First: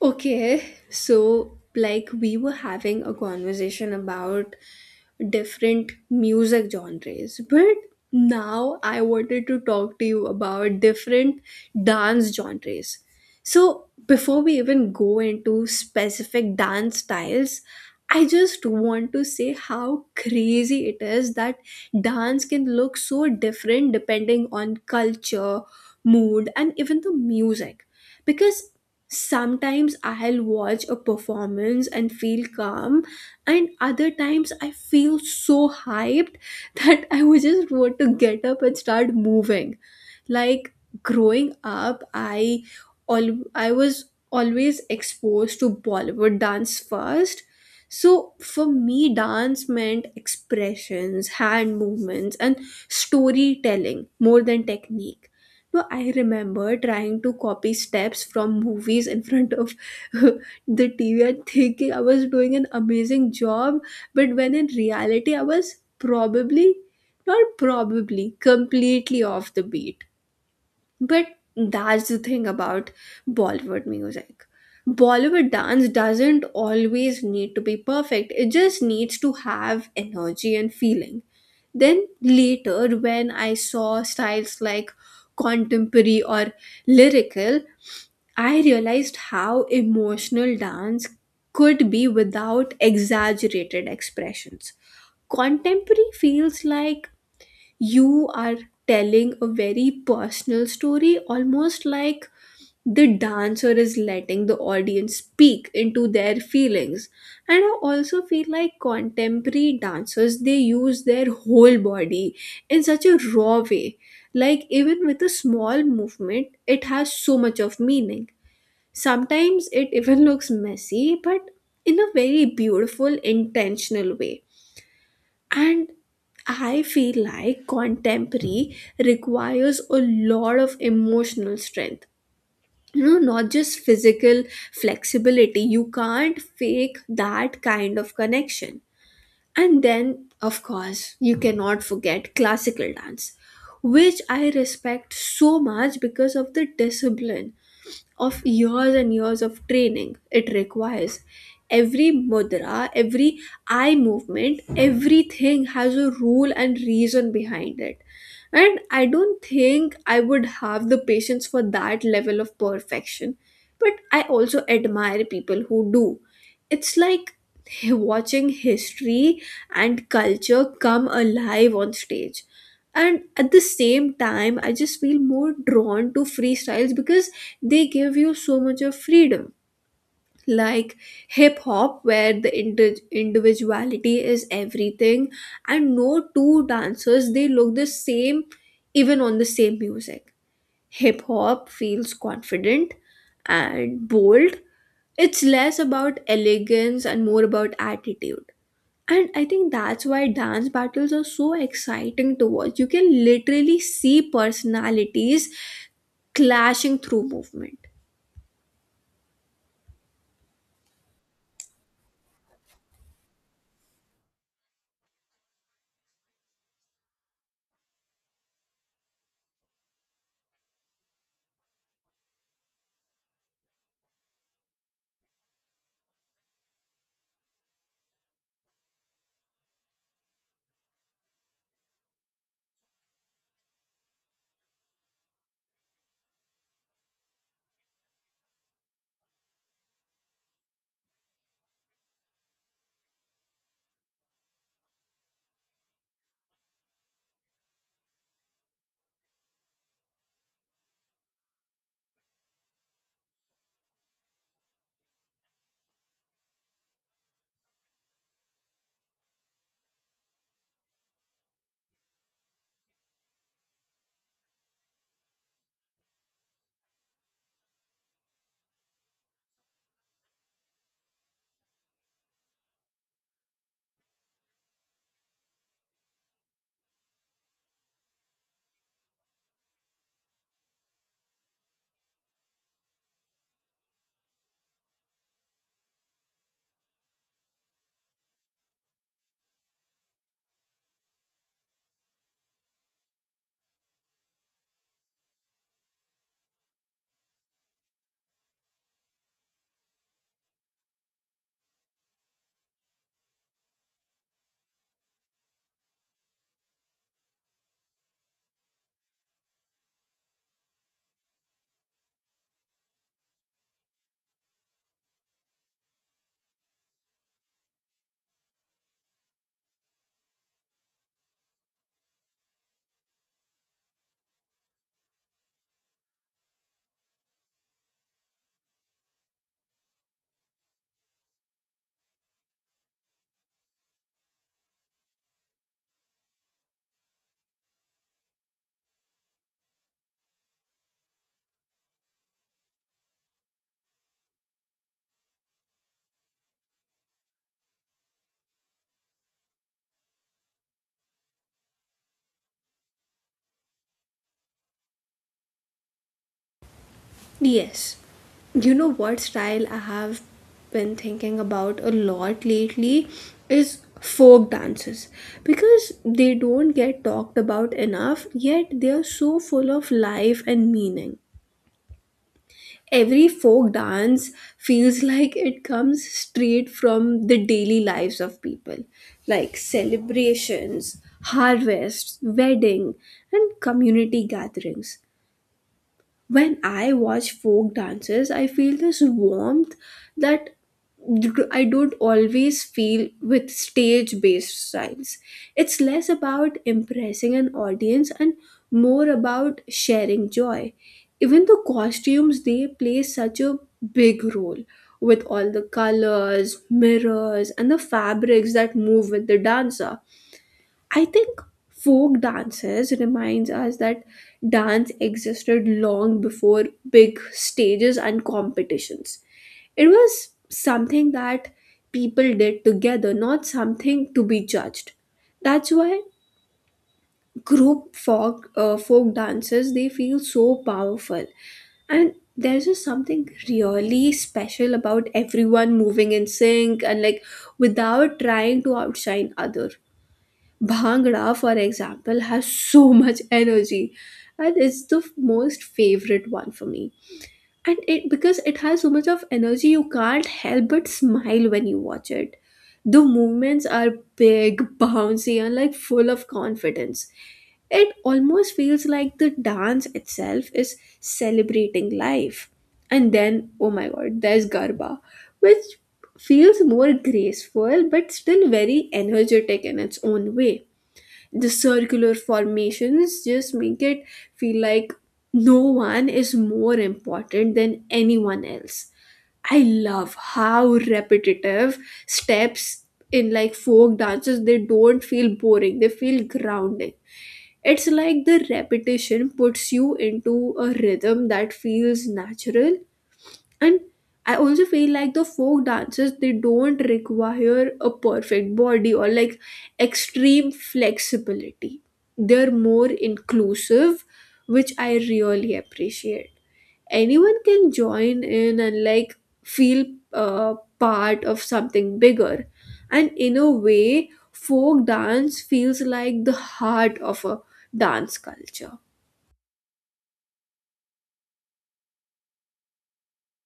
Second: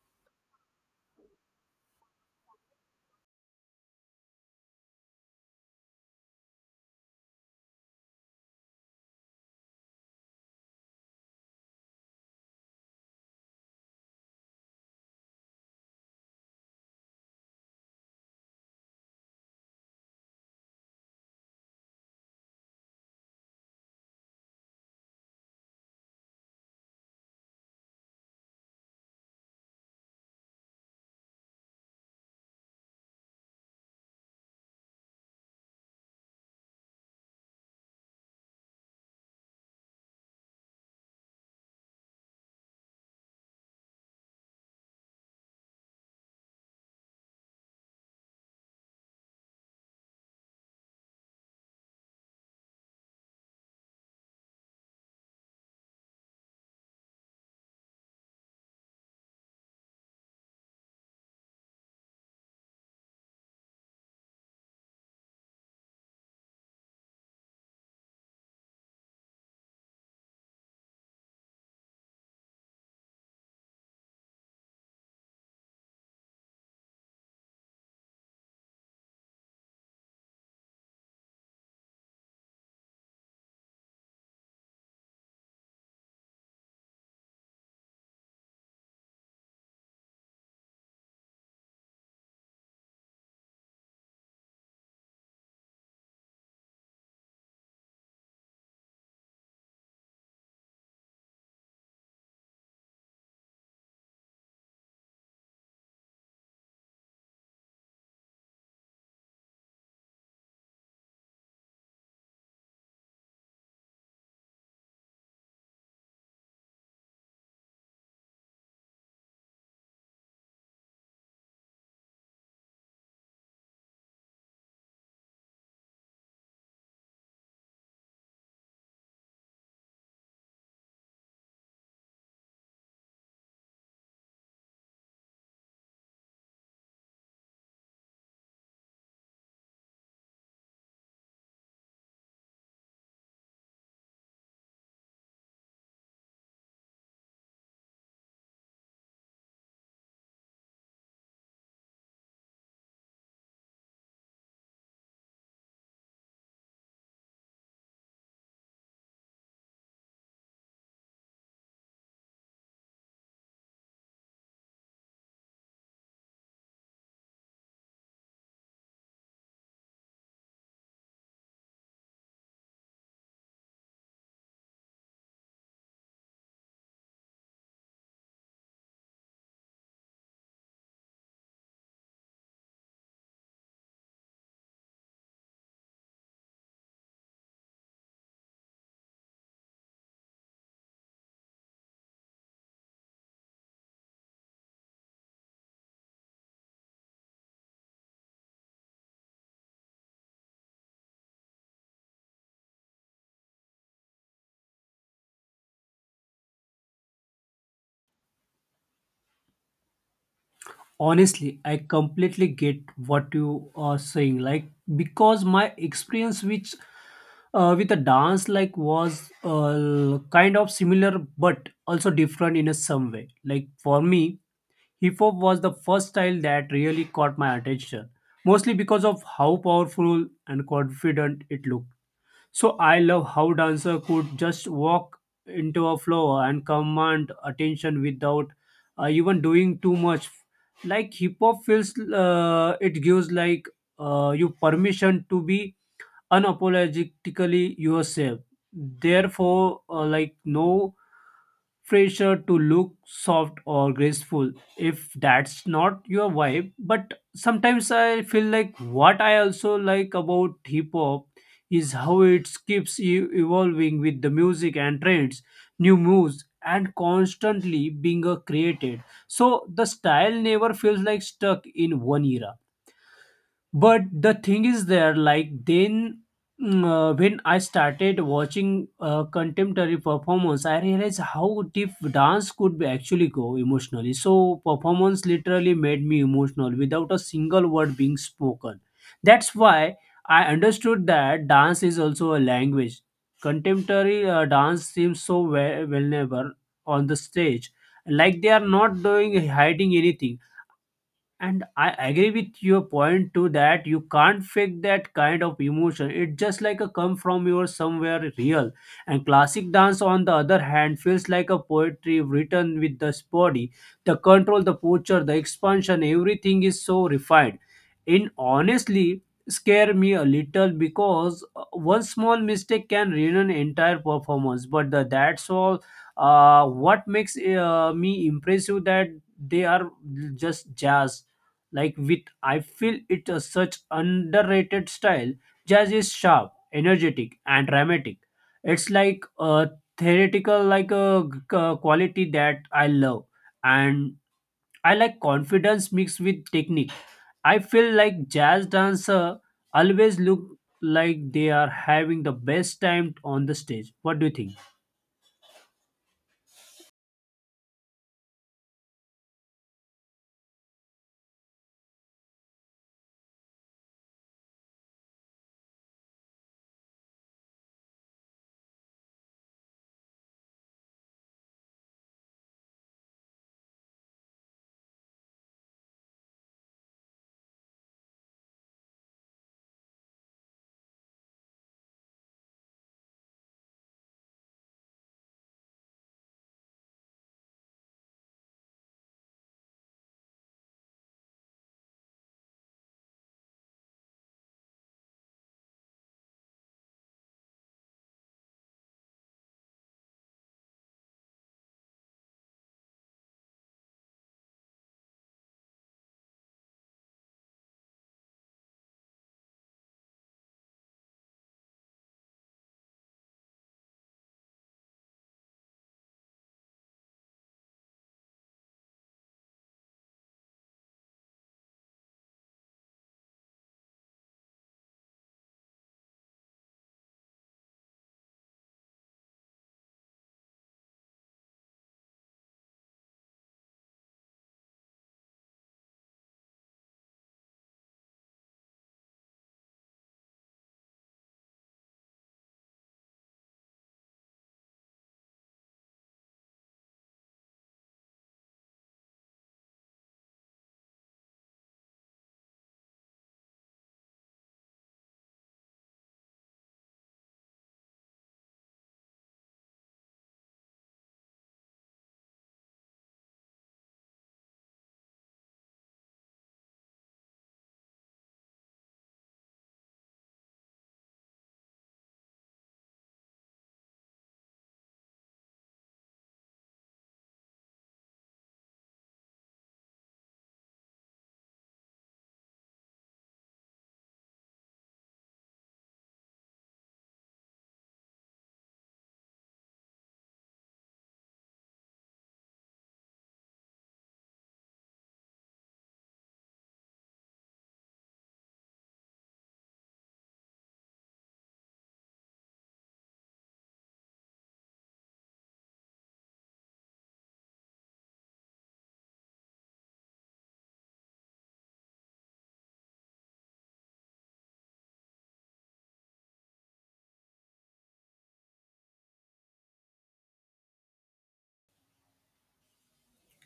Okay, so like we were having a conversation about different music genres, but now I wanted to talk to you about different dance genres. So, before we even go into specific dance styles, I just want to say how crazy it is that dance can look so different depending on culture, mood, and even the music because sometimes I'll watch a performance and feel calm, and other times I feel so hyped that I would just want to get up and start moving. Like growing up, I all I was always exposed to Bollywood dance first, so for me dance meant expressions, hand movements, and storytelling more than technique. No, I remember trying to copy steps from movies in front of the TV and thinking I was doing an amazing job, but when in reality I was probably not probably completely off the beat. But that's the thing about Bollywood music. Bollywood dance doesn't always need to be perfect, it just needs to have energy and feeling. Then later, when I saw styles like contemporary or lyrical, I realized how emotional dance could be without exaggerated expressions. Contemporary feels like you are telling a very personal story, almost like the dancer is letting the audience speak into their feelings. And I also feel like contemporary dancers, they use their whole body in such a raw way. Like even with a small movement, it has so much of meaning. Sometimes it even looks messy, but in a very beautiful, intentional way. And I feel like contemporary requires a lot of emotional strength, you know, not just physical flexibility. You can't fake that kind of connection. And then of course, you cannot forget classical dance, which I respect so much because of the discipline of years and years of training it requires. Every mudra, every eye movement, everything has a rule and reason behind it. And I don't think I would have the patience for that level of perfection. But I also admire people who do. It's like watching history and culture come alive on stage. And at the same time, I just feel more drawn to freestyles because they give you so much of freedom. Like hip hop, where the individuality is everything, and no two dancers they look the same, even on the same music. Hip hop feels confident and bold. It's less about elegance and more about attitude. And I think that's why dance battles are so exciting to watch. You can literally see personalities clashing through movement. Honestly, I completely get what you are saying. Like because my experience which with a dance like was kind of similar but also different in a some way. Like for me, hip hop was the first style that really caught my attention, mostly because of how powerful and confident it looked. So I love how dancer could just walk into a flow and command attention without even doing too much. Like hip hop feels, it gives like you permission to be unapologetically yourself. Therefore, like no pressure to look soft or graceful if that's not your vibe. But sometimes I feel like what I also like about hip hop is how it keeps evolving with the music and trends, new moves, and constantly being created. So the style never feels like stuck in one era, but the thing is there like then when I started watching contemporary performance, I realized how deep dance could be actually go emotionally. So performance literally made me emotional without a single word being spoken. That's why I understood that dance is also a language. Contemporary dance seems so vulnerable on the stage, like they are not doing hiding anything, and I agree with your point too that you can't fake that kind of emotion. It just like a come from your somewhere real. And classic dance, on the other hand, feels like a poetry written with this body. The control, the posture, the expansion, everything is so refined. In honestly, scare me a little because one small mistake can ruin an entire performance. But the, that's all. What makes me impressive that they are just jazz, like with, I feel it a such underrated style. Jazz is sharp, energetic, and dramatic. It's like a theoretical, like a quality that I love, and I like confidence mixed with technique. I feel like jazz dancer always look like they are having the best time on the stage. What do you think? Yes. You know what style I have been thinking about a lot lately is folk dances, because they don't get talked about enough, yet they are so full of life and meaning. Every folk dance feels like it comes straight from the daily lives of people, like celebrations, harvests, wedding, and community gatherings. When I watch folk dances, I feel this warmth that I don't always feel with stage based styles. It's less about impressing an audience and more about sharing joy. Even the costumes, they play such a big role with all the colors, mirrors, and the fabrics that move with the dancer. I think folk dances reminds us that dance existed long before big stages and competitions. It was something that people did together, not something to be judged. That's why group folk dances they feel so powerful, and there's just something really special about everyone moving in sync and like without trying to outshine other. Bhangra, for example, has so much energy, and it's the most favorite one for me. And it because it has so much of energy, you can't help but smile when you watch it. The movements are big, bouncy, and like full of confidence. It almost feels like the dance itself is celebrating life. And then, oh my god, there's Garba, which feels more graceful but still very energetic in its own way. The circular formations just make it feel like no one is more important than anyone else. I love how repetitive steps in like folk dances, they don't feel boring, they feel grounding. It's like the repetition puts you into a rhythm that feels natural. And I also feel like the folk dances, they don't require a perfect body or like extreme flexibility. They're more inclusive, which I really appreciate. Anyone can join in and like feel uh, part of something bigger. And in a way, folk dance feels like the heart of a dance culture.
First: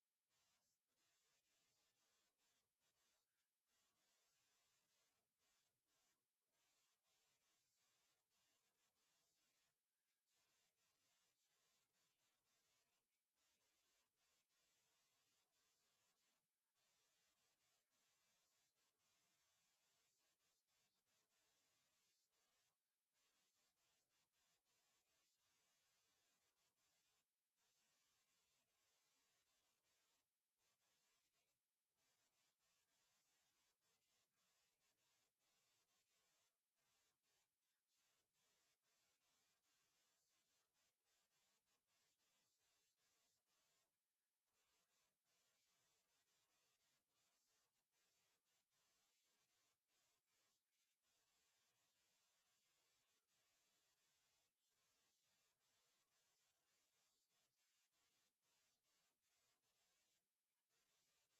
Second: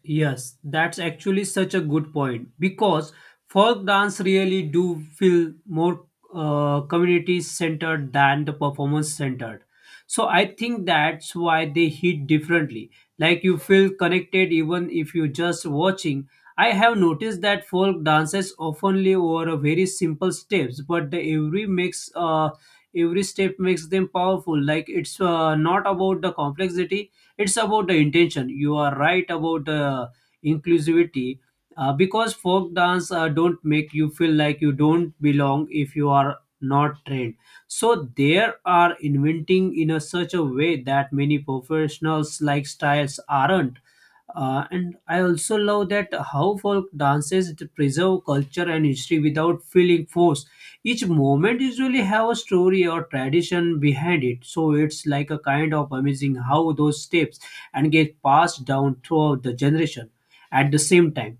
Yes, that's actually such a good point because folk dance really do feel more community centered than the performance centered. So I think that's why they hit differently. Like you feel connected even if you're just watching. I have noticed that folk dances oftenly over a very simple steps, but the every makes every step makes them powerful. Like it's not about the complexity, it's about the intention. You are right about inclusivity because folk dance don't make you feel like you don't belong if you are not trained, so they are inventing in a such a way that many professionals like styles aren't. And I also love that how folk dances to preserve culture and history without feeling forced. Each moment usually have a story or tradition behind it, so it's like a kind of amazing how those steps and get passed down throughout the generation at the same time.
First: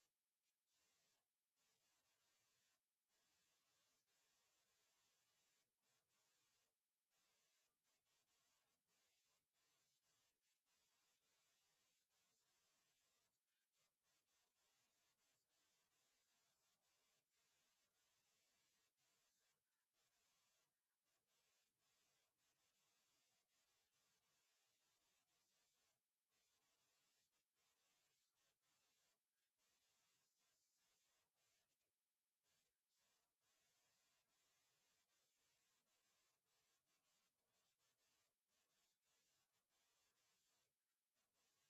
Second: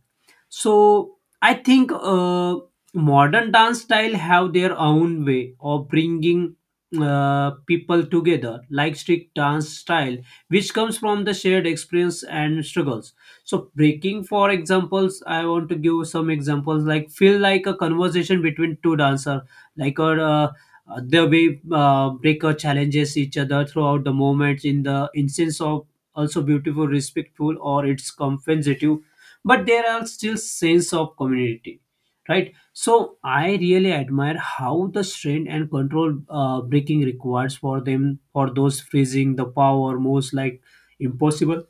So I think modern dance style have their own way of bringing people together, like strict dance style, which comes from the shared experience and struggles. So breaking, for examples, I want to give some examples. Like feel like a conversation between two dancer, like a the way breaker challenges each other throughout the moments in the instance of also beautiful, respectful, or it's compensative, but there are still sense of community, right? So I really admire how the strength and control breaking requires for them, for those freezing the power most like impossible.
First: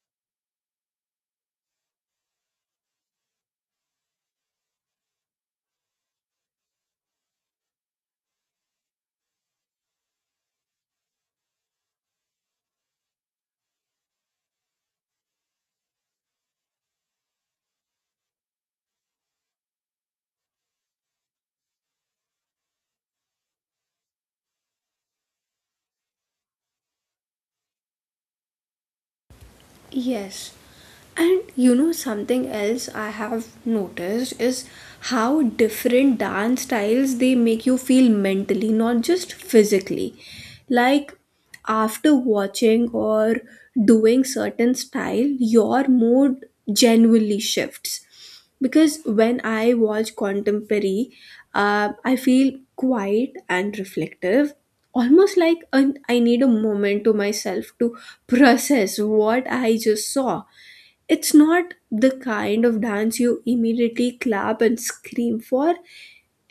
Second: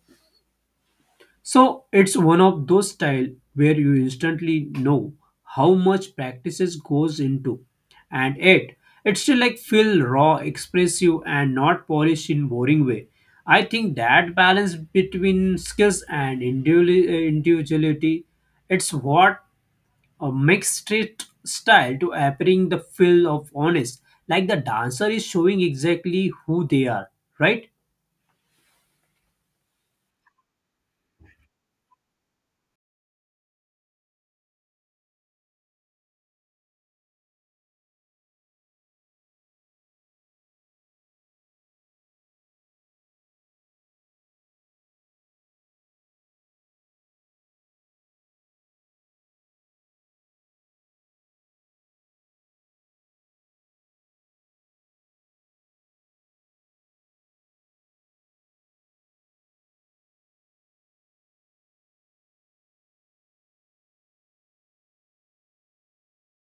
So it's one of those style where you instantly know how much practices goes into, and it still like feel raw, expressive, and not polished in boring way. I think that balance between skills and individuality, it's what makes street style to appearing the feel of honest, like the dancer is showing exactly who they are, right? Yes. And you know, something else I have noticed is how different dance styles they make you feel mentally, not just physically. Like after watching or doing certain style, your mood genuinely shifts because when I watch contemporary, I feel quiet and reflective, almost like I need a moment to myself to process what I just saw. It's not the kind of dance you immediately clap and scream for.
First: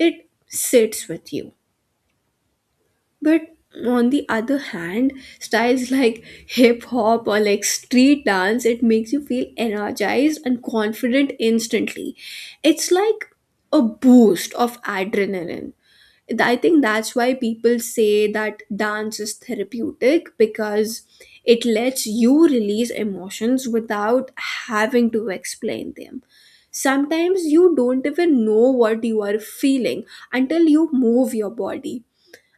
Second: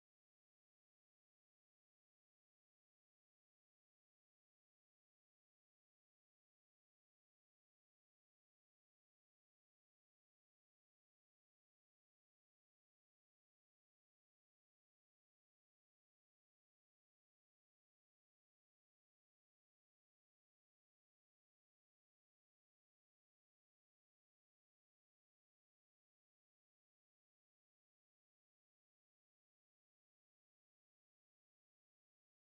It sits with you. But on the other hand, styles like hip hop or like street dance, it makes you feel energized and confident instantly. It's like a boost of adrenaline. I think that's why people say that dance is therapeutic, because it lets you release emotions without having to explain them. Sometimes you don't even know what you are feeling until you move your body.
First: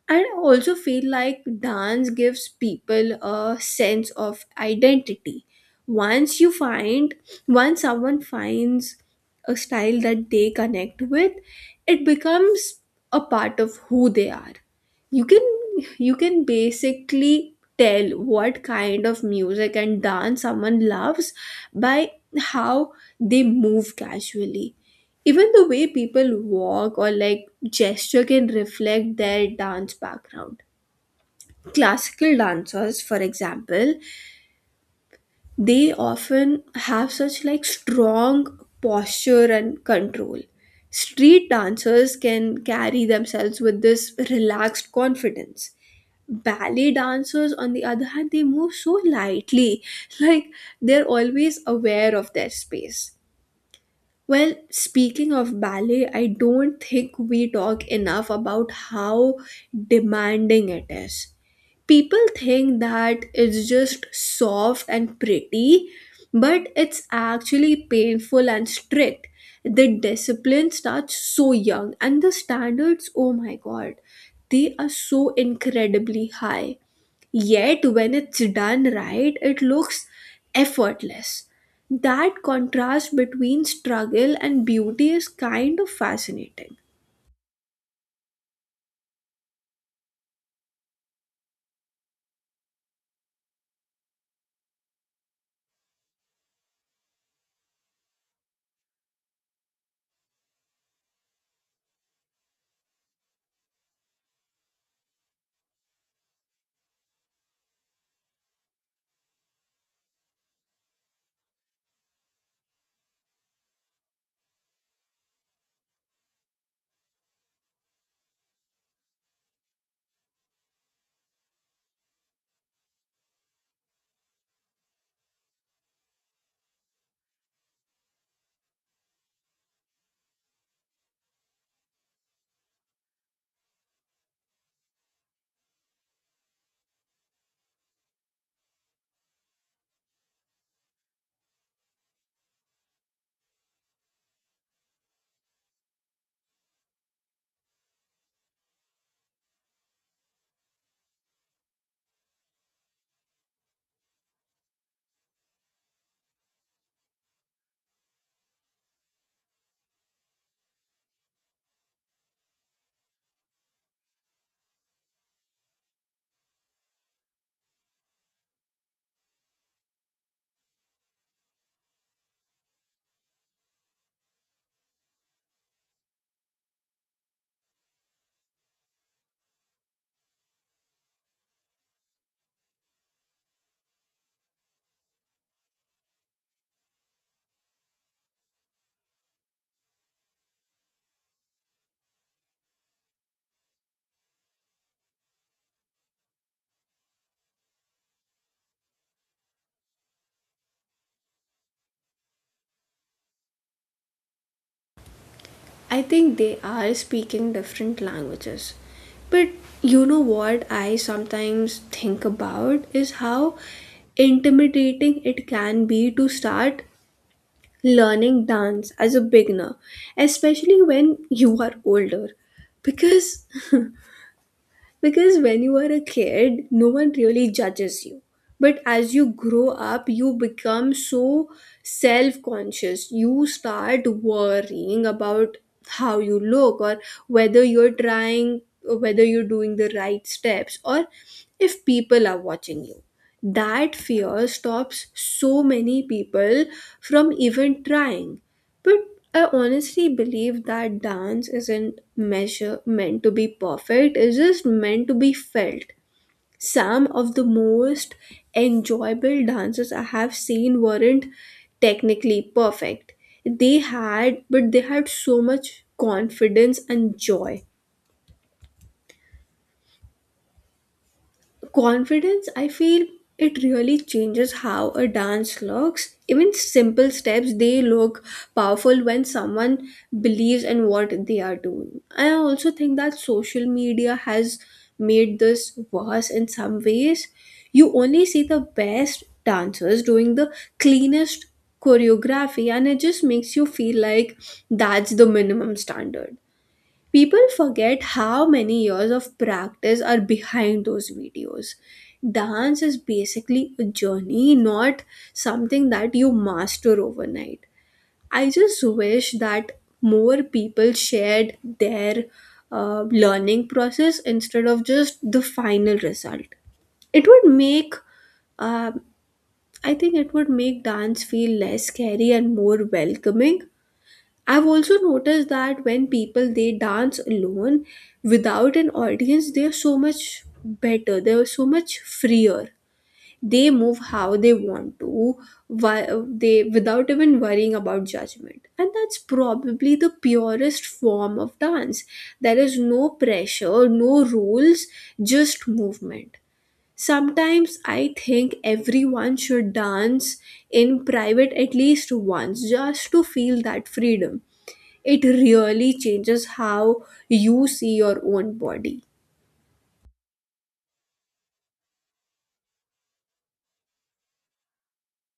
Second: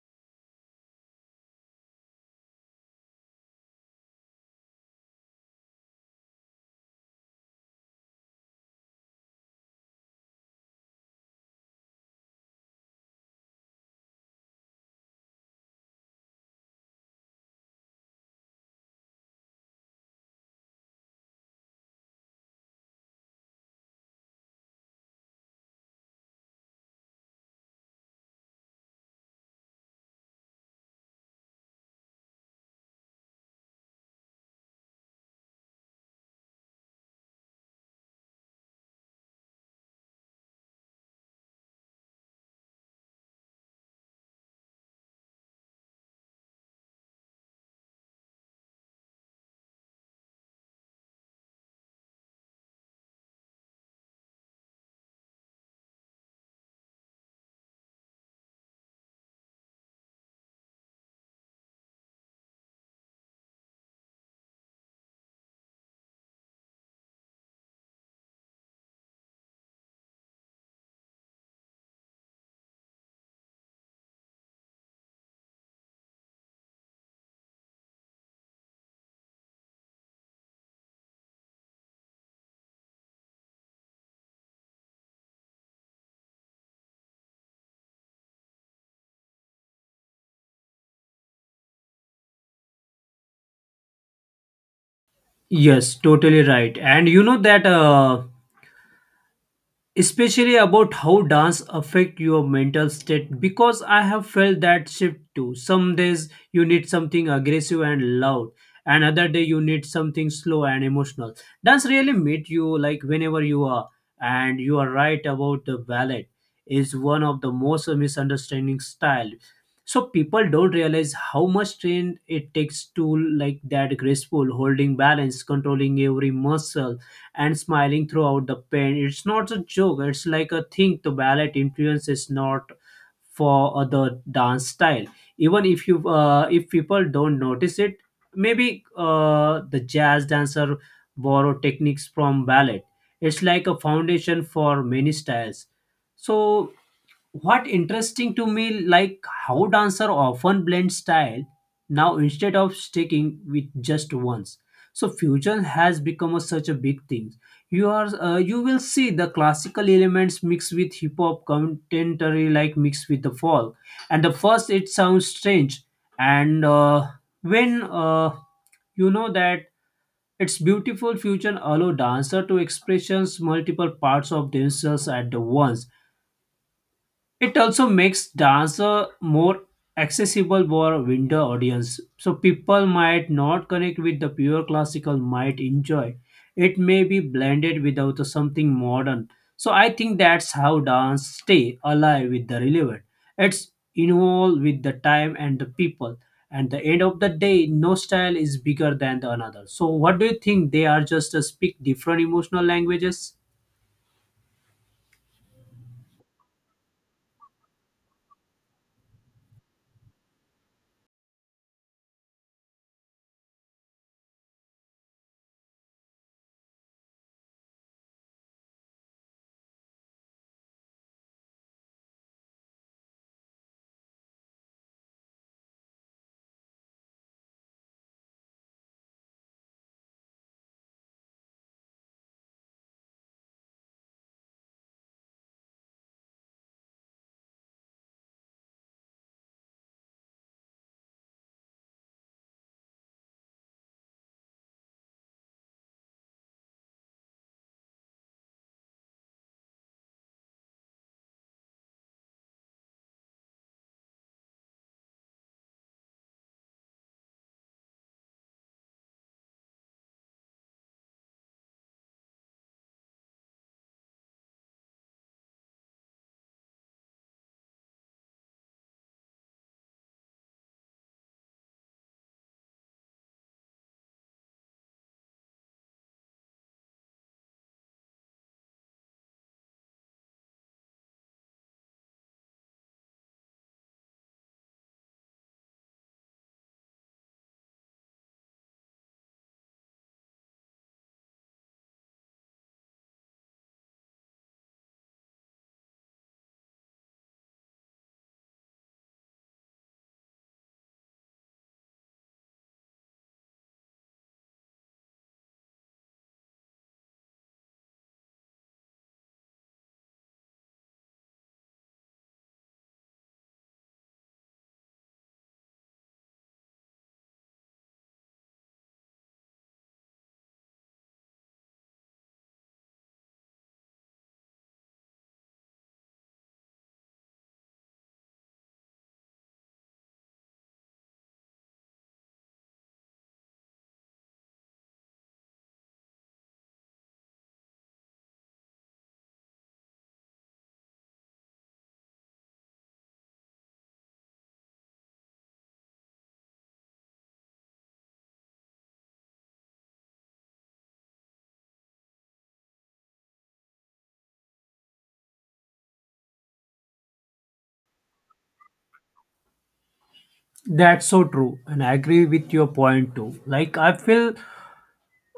And I also feel like dance gives people a sense of identity. Once you find, Once someone finds a style that they connect with, it becomes a part of who they are. You can you can basically tell what kind of music and dance someone loves by how they move casually. Even the way people walk or like gesture can reflect their dance background. Classical dancers, for example, they often have such like strong posture and control. Street dancers can carry themselves with this relaxed confidence. Ballet dancers, on the other hand, they move so lightly, like they're always aware of their space. Well, speaking of ballet, I don't think we talk enough about how demanding it is. People think that it's just soft and pretty, but it's actually painful and strict. The discipline starts so young, and the standards, oh my god, they are so incredibly high. Yet, when it's done right, it looks effortless. That contrast between struggle and beauty is kind of fascinating. Yes, totally right. And you know that especially about how dance affect your mental state, because I have felt that shift too. Some days you need something aggressive and loud, and other day you need something slow and emotional. Dance really meet you like whenever you are. And you are right about the ballet is one of the most misunderstanding style, so people don't realize how much strain it takes to like that graceful holding balance, controlling every muscle, and smiling throughout the pain. It's not a joke, it's like a thing. The ballet influence is not for the dance style. Even if you if people don't notice it, maybe the jazz dancer borrow techniques from ballet. It's like a foundation for many styles. So what interesting to me like how dancer often blend style now instead of sticking with just ones. So fusion has become a, such a big thing. You are you will see the classical elements mixed with hip hop, contemporary like mixed with the folk, and the first it sounds strange. And when you know that its beautiful fusion allow dancer to expressions multiple parts of themselves at the once. It also makes dance more accessible for a wider audience. So people might not connect with the pure classical might enjoy. It may be blended without the something modern. So I think that's how dance stay alive with the relevant. It's involved with the time and the people. And the end of the day, no style is bigger than the another. So what do you think? They are just speak different emotional languages. I think they are speaking different languages. But you know what I sometimes think about is how intimidating it can be to start learning dance as a beginner, especially when you are older. Because Because when you are a kid, no one really judges you. But as you grow up, you become so self conscious. You start worrying about how you look, or whether you're trying, or whether you're doing the right steps, or if people are watching you. That fear stops so many people from even trying. But I honestly believe that dance isn't measure meant to be perfect, it's just meant to be felt. Some of the most enjoyable dances I have seen weren't technically perfect. They had But they had so much confidence and joy. Confidence, I feel, it really changes how a dance looks. Even simple steps, they look powerful when someone believes in what they are doing. I also think that social media has made this worse in some ways. You only see the best dancers doing the cleanest choreography, and it just makes you feel like that's the minimum standard. People forget how many years of practice are behind those videos. Dance is basically a journey, not something that you master overnight. I just wish that more people shared their learning process instead of just the final result. It would make, uh, I think, it would make dance feel less scary and more welcoming. I've also noticed that when people they dance alone without an audience, they're so much better. They're so much freer. They move how they want to, why they without even worrying about judgment. And that's probably the purest form of dance. There is no pressure, no rules, just movement. Sometimes I think everyone should dance in private at least once just to feel that freedom. It really changes how you see your own body. That's so true, and I agree with your point too. Like I feel,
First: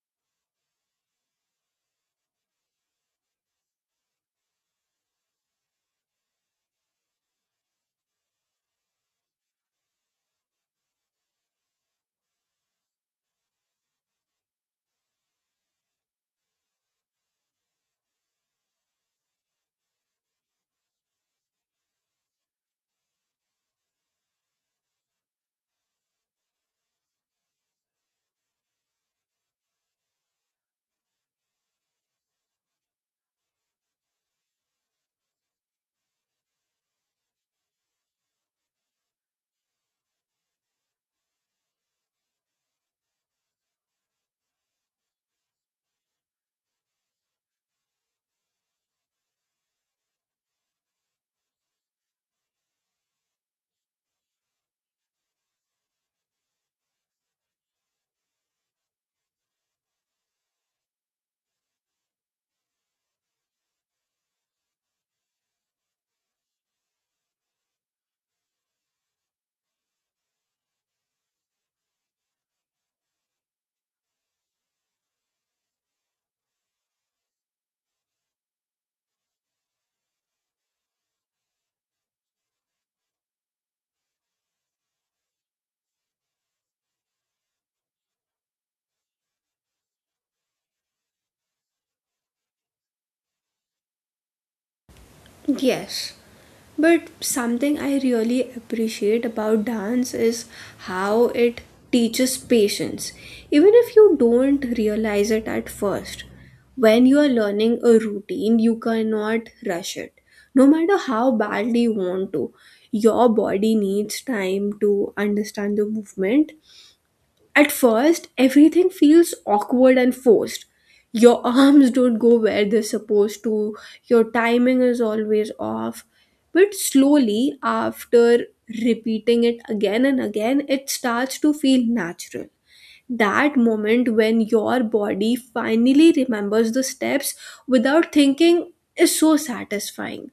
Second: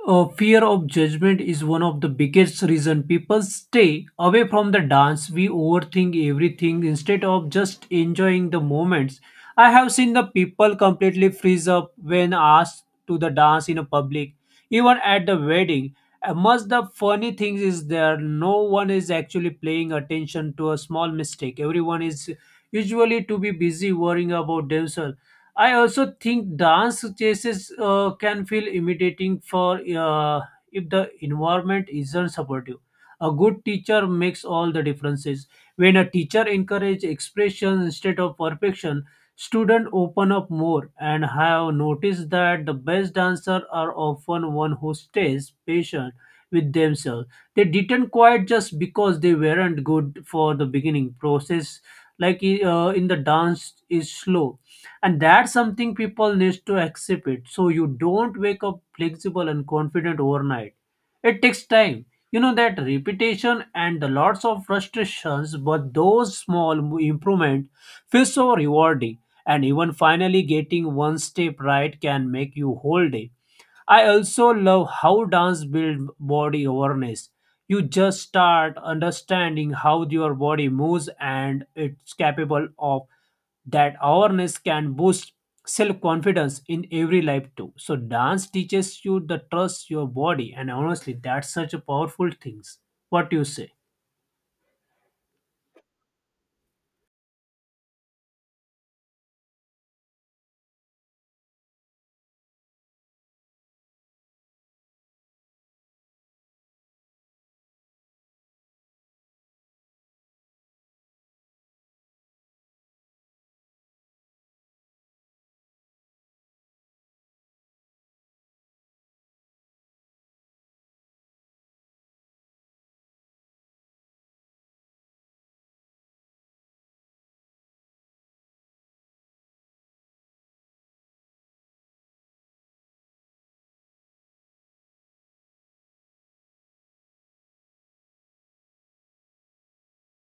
fear of judgment is one of the biggest reason people stay away from the dance. We overthink everything instead of just enjoying the moments. I have seen the people completely freeze up when asked to the dance in a public, even at the wedding. And most the funny thing is there no one is actually paying attention to a small mistake. Everyone is usually to be busy worrying about themselves. I also think dance chases can feel imitating for if the environment isn't supportive. A good teacher makes all the differences. When a teacher encourages expression instead of perfection, students open up more, and I have noticed that the best dancers are often one who stays patient with themselves. They didn't quite just because they weren't good for the beginning process, like in the dance is slow, and that's something people need to accept it. So you don't wake up flexible and confident overnight, it takes time. You know that repetition and the lots of frustrations, but those small improvement feel so rewarding, and even finally getting one step right can make you whole day. I also love how dance build body awareness. You just start understanding how your body moves and it's capable of. That awareness can boost self confidence in every life too. So dance teaches you the trust your body, and honestly that's such a powerful things. What do you say? Yes. But something I really appreciate about dance is how it teaches patience, even if you don't realize it at first. When you are learning a routine, you cannot rush it. No matter how badly you want to, your body needs time to understand the movement. At first, everything feels awkward and forced. Your arms don't go where they're supposed to, your timing is always off. But slowly, after repeating it again and again, it starts to feel natural. That moment when your body finally remembers the steps without thinking is so satisfying.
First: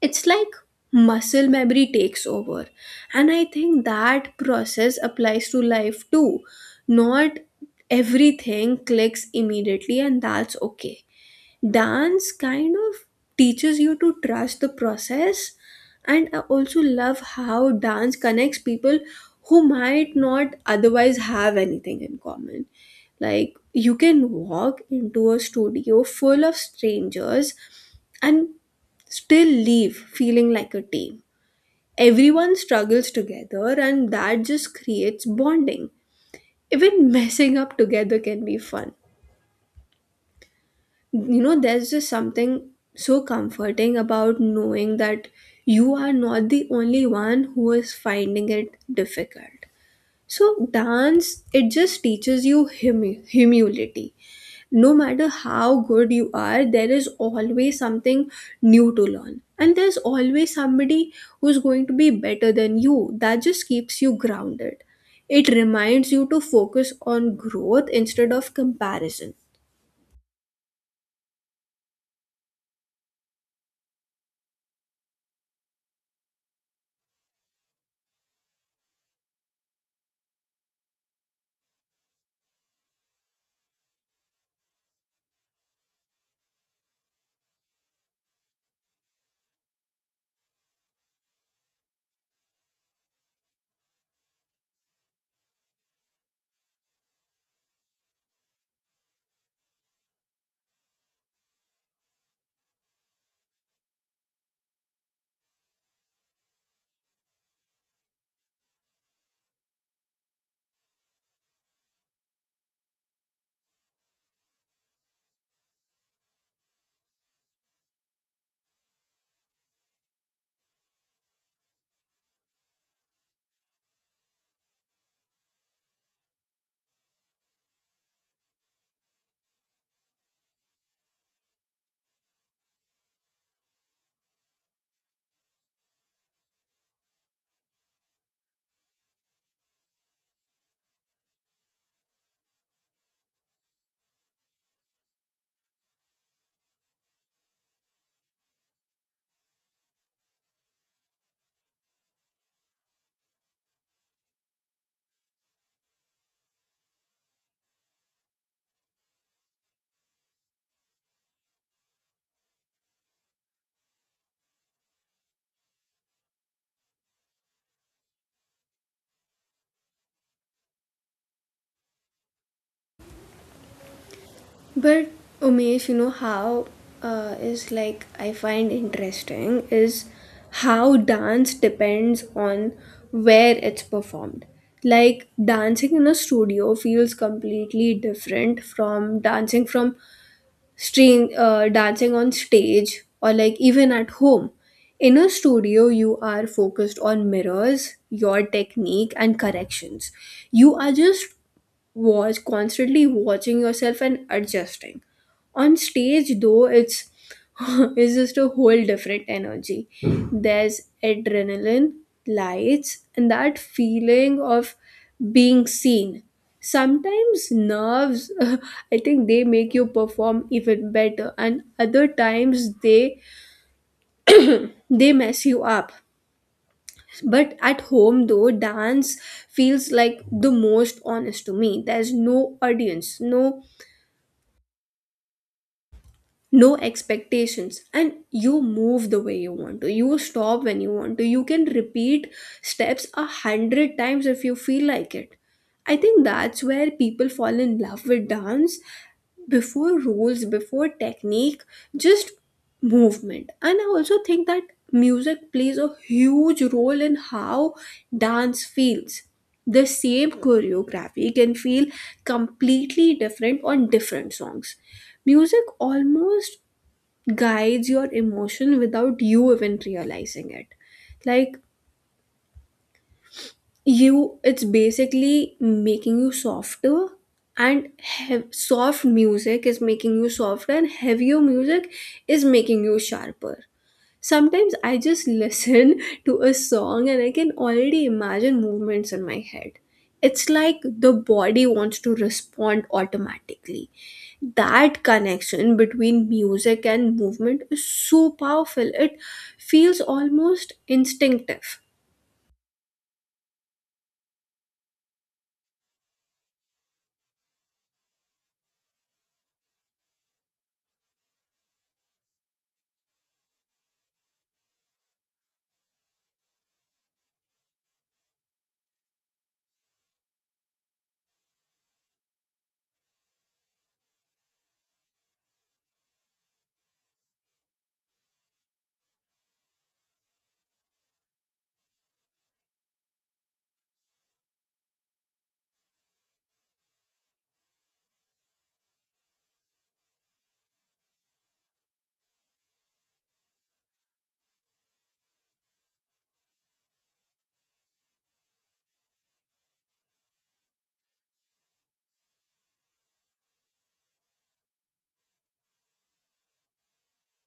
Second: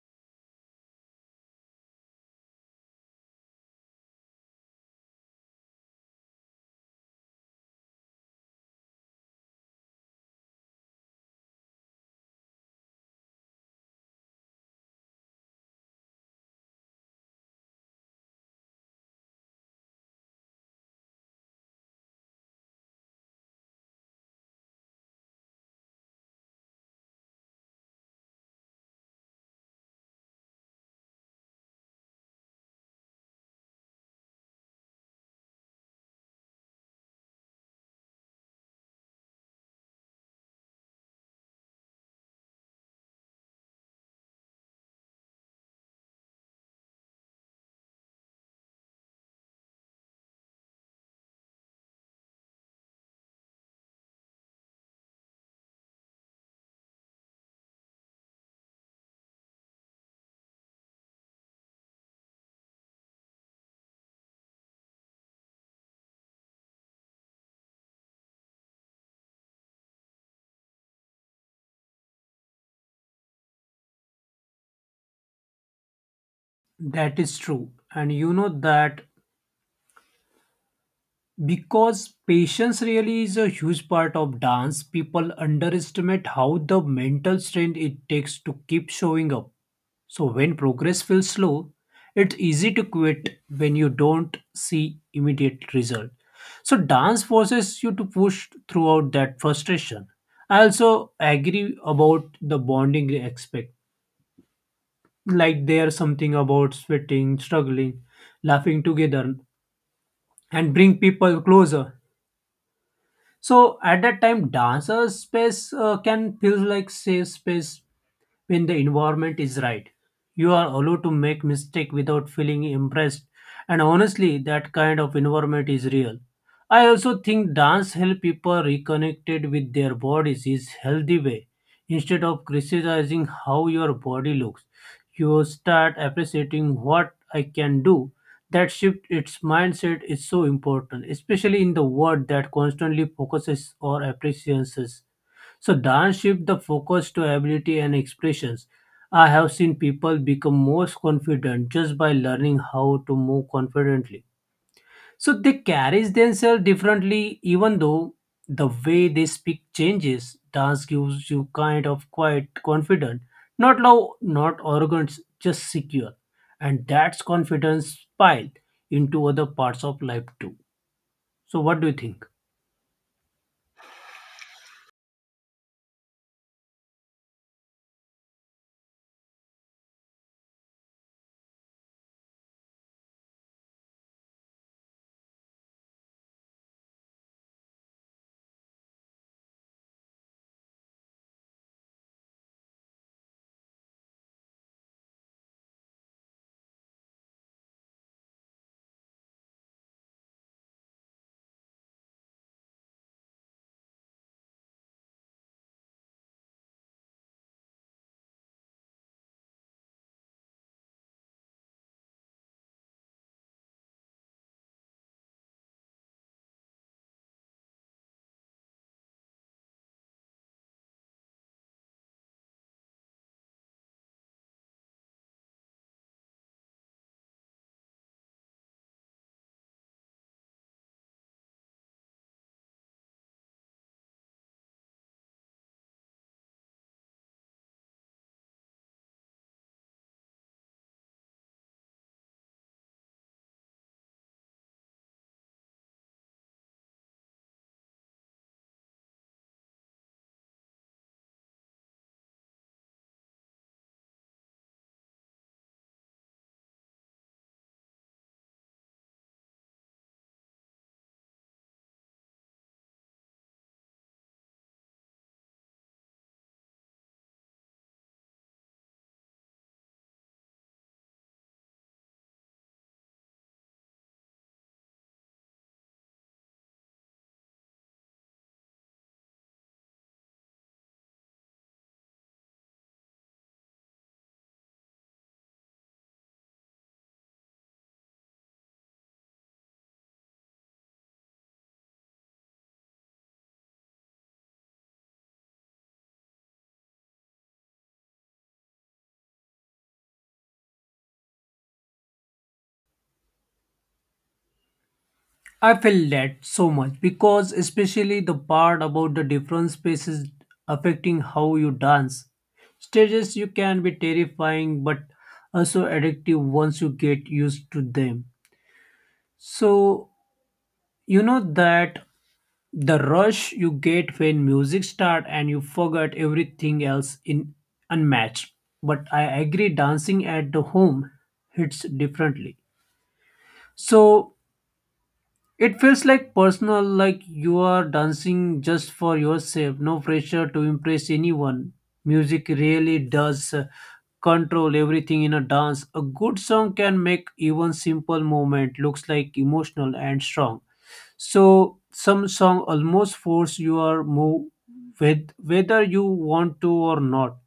It's like muscle memory takes over, and I think that process applies to life too. Not everything clicks immediately, and that's okay. Dance kind of teaches you to trust the process. And I also love how dance connects people who might not otherwise have anything in common. Like, you can walk into a studio full of strangers and still leave feeling like a team. Everyone struggles together, and that just creates bonding. Even messing up together can be fun. You know, there's just something so comforting about knowing that you are not the only one who is finding it difficult. So dance, it just teaches you humility. No matter how good you are, there is always something new to learn. And there's always somebody who's going to be better than you. That just keeps you grounded. It reminds you to focus on growth instead of comparison. That is true, and you know that because patience really is a huge part of dance. People underestimate how the mental strength it takes to keep showing up. So when progress feels slow, it's easy to quit when you don't see immediate result. So dance forces you to push throughout that frustration. I also agree about the bonding aspect. Like there's something about sweating, struggling, laughing together and bring people closer. So at that time, dancers' space can feel like safe space when the environment is right. You are allowed to make mistake without feeling impressed, and honestly, that kind of environment is real. I also think dance help people reconnected with their bodies is healthy way. Instead of criticizing how your body looks, you start appreciating what I can do. That shift its mindset is so important, especially in the world that constantly focuses on appreciations. So dance shift the focus to ability and expressions. I have seen people become most confident just by learning how to move confidently. So they carry themselves differently, even though the way they speak changes. Dance gives you kind of quite confident, not low, not arrogant, just secure, and that's confidence spiled into other parts of life too. So what do you think? But Umesh, you know how is like, I find interesting is how dance depends on where it's performed. Like, dancing in a studio feels completely different from dancing from dancing on stage or like even at home. In a studio, you are focused on mirrors, your technique, and corrections. You are just was constantly watching yourself and adjusting. On stage, though, it's it's just a whole different energy. There's adrenaline, lights, and that feeling of being seen. Sometimes nerves, I think they make you perform even better, and other times they mess you up. But at home, though, dance feels like the most honest to me. There's no audience, no expectations, and you move the way you want to, you stop when you want to, you can repeat steps 100 times if you feel like it. I think that's where people fall in love with dance, before rules, before technique, just movement. And I also think that music plays a huge role in how dance feels. The same choreography can feel completely different on different songs. Music almost guides your emotion without you even realizing it. Like, it's basically making you softer, and soft music is making you softer, and heavier music is making you sharper. Sometimes I just listen to a song and I can already imagine movements in my head. It's like the body wants to respond automatically. That connection between music and movement is so powerful. It feels almost instinctive. I feel that so much because especially the part about the different spaces affecting how you dance. Stages you can be terrifying, but also addictive once you get used to them. So, you know that the rush you get when music start and you forget everything else in unmatched. But I agree dancing at the home hits differently. So, it feels like personal, like you are dancing just for yourself, no pressure to impress anyone. Music really does control everything in a dance. A good song can make even simple movement looks like emotional and strong. So some song almost force your move with whether you want to or not.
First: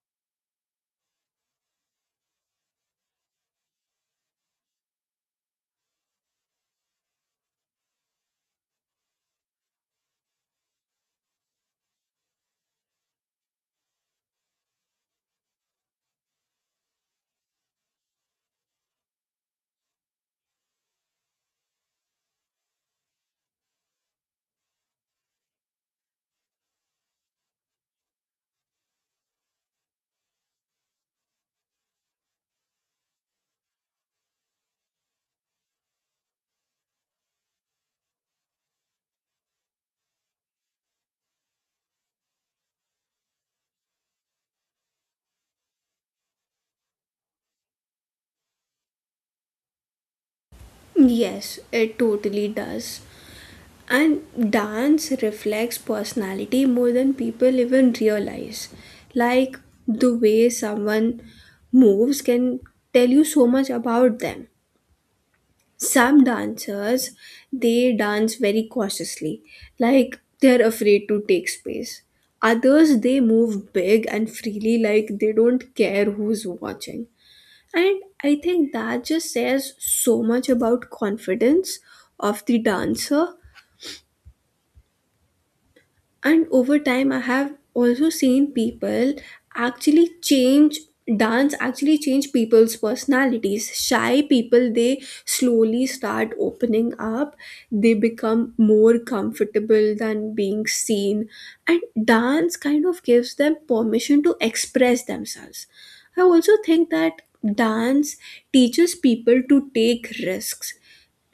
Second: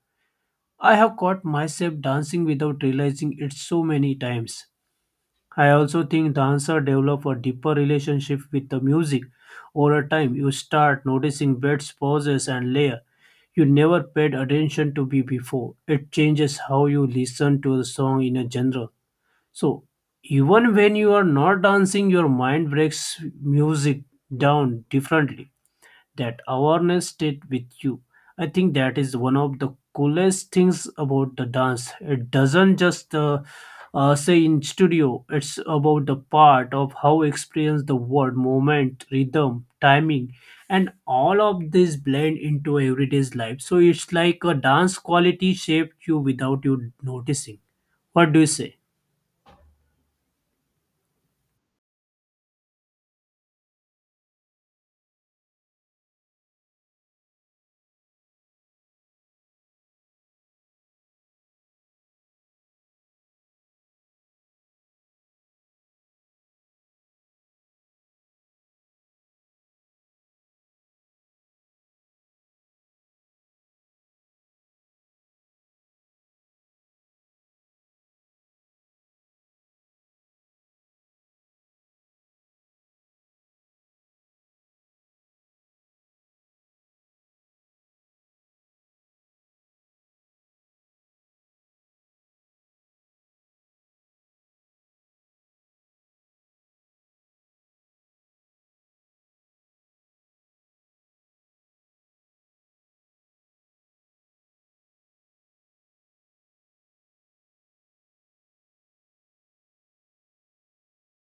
I have caught myself dancing without realizing it so many times. I also think dancer develop a deeper relationship with the music. Over time, you start noticing beats, pauses, and layer you never paid attention to be before. It changes how you listen to the song in a general. So even when you are not dancing, your mind breaks music down differently. That awareness stayed with you. I think that is one of the coolest things about the dance. It doesn't just say in studio. It's about the part of how experience the word, moment, rhythm, timing, and all of this blend into everyday's life. So it's like a dance quality shaped you without you noticing. What do you say? Yes, it totally does. And dance reflects personality more than people even realize. Like, the way someone moves can tell you so much about them. Some dancers, they dance very cautiously, like they're afraid to take space. Others, they move big and freely, like they don't care who's watching. And I think that just says so much about confidence of the dancer. And over time, I have also seen people actually change. Dance actually change people's personalities. Shy people, they slowly start opening up, they become more comfortable than being seen, and dance kind of gives them permission to express themselves. I also think that dance teaches people to take risks.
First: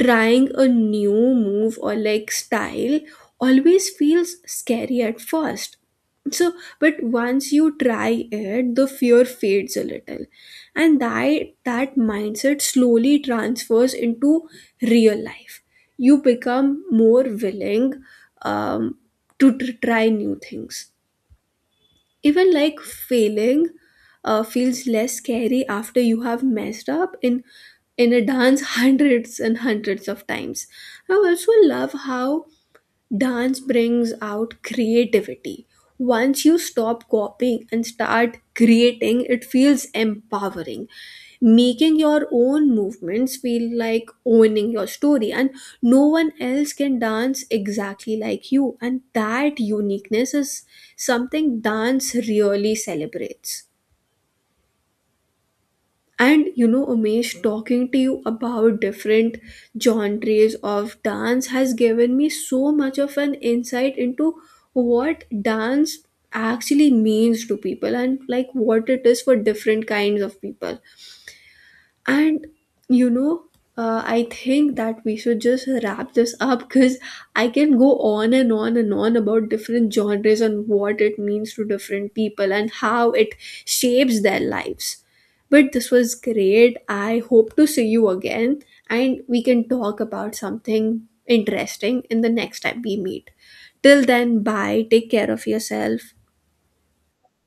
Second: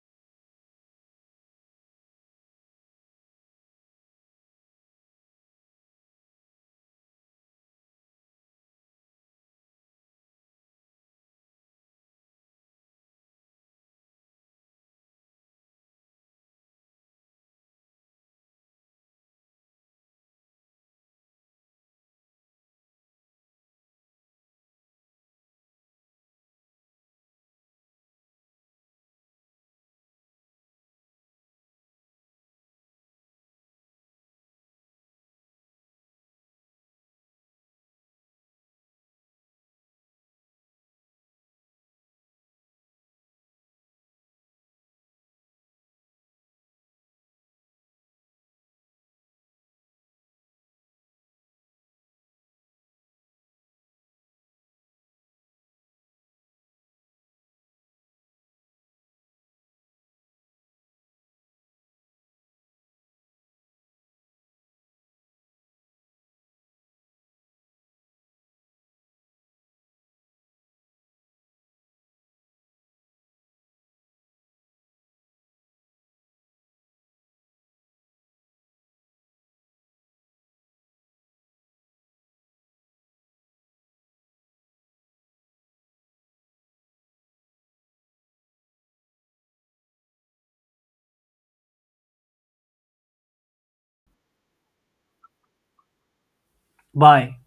Trying a new move or like style always feels scary at first. So, but once you try it, the fear fades a little, and that mindset slowly transfers into real life. You become more willing, um, to try new things. Even like failing feels less scary after you have messed up in a dance hundreds and hundreds of times. I also love how dance brings out creativity. Once you stop copying and start creating, it feels empowering. Making your own movements feel like owning your story, and no one else can dance exactly like you. And that uniqueness is something dance really celebrates. And you know, Umesh, talking to you about different genres of dance has given me so much of an insight into what dance actually means to people and like what it is for different kinds of people. And you know, I think that we should just wrap this up, because I can go on and on and on about different genres and what it means to different people and how it shapes their lives. But this was great. I hope to see you again, and we can talk about something interesting in the next time we meet. Till then, bye. Take care of yourself. Bye.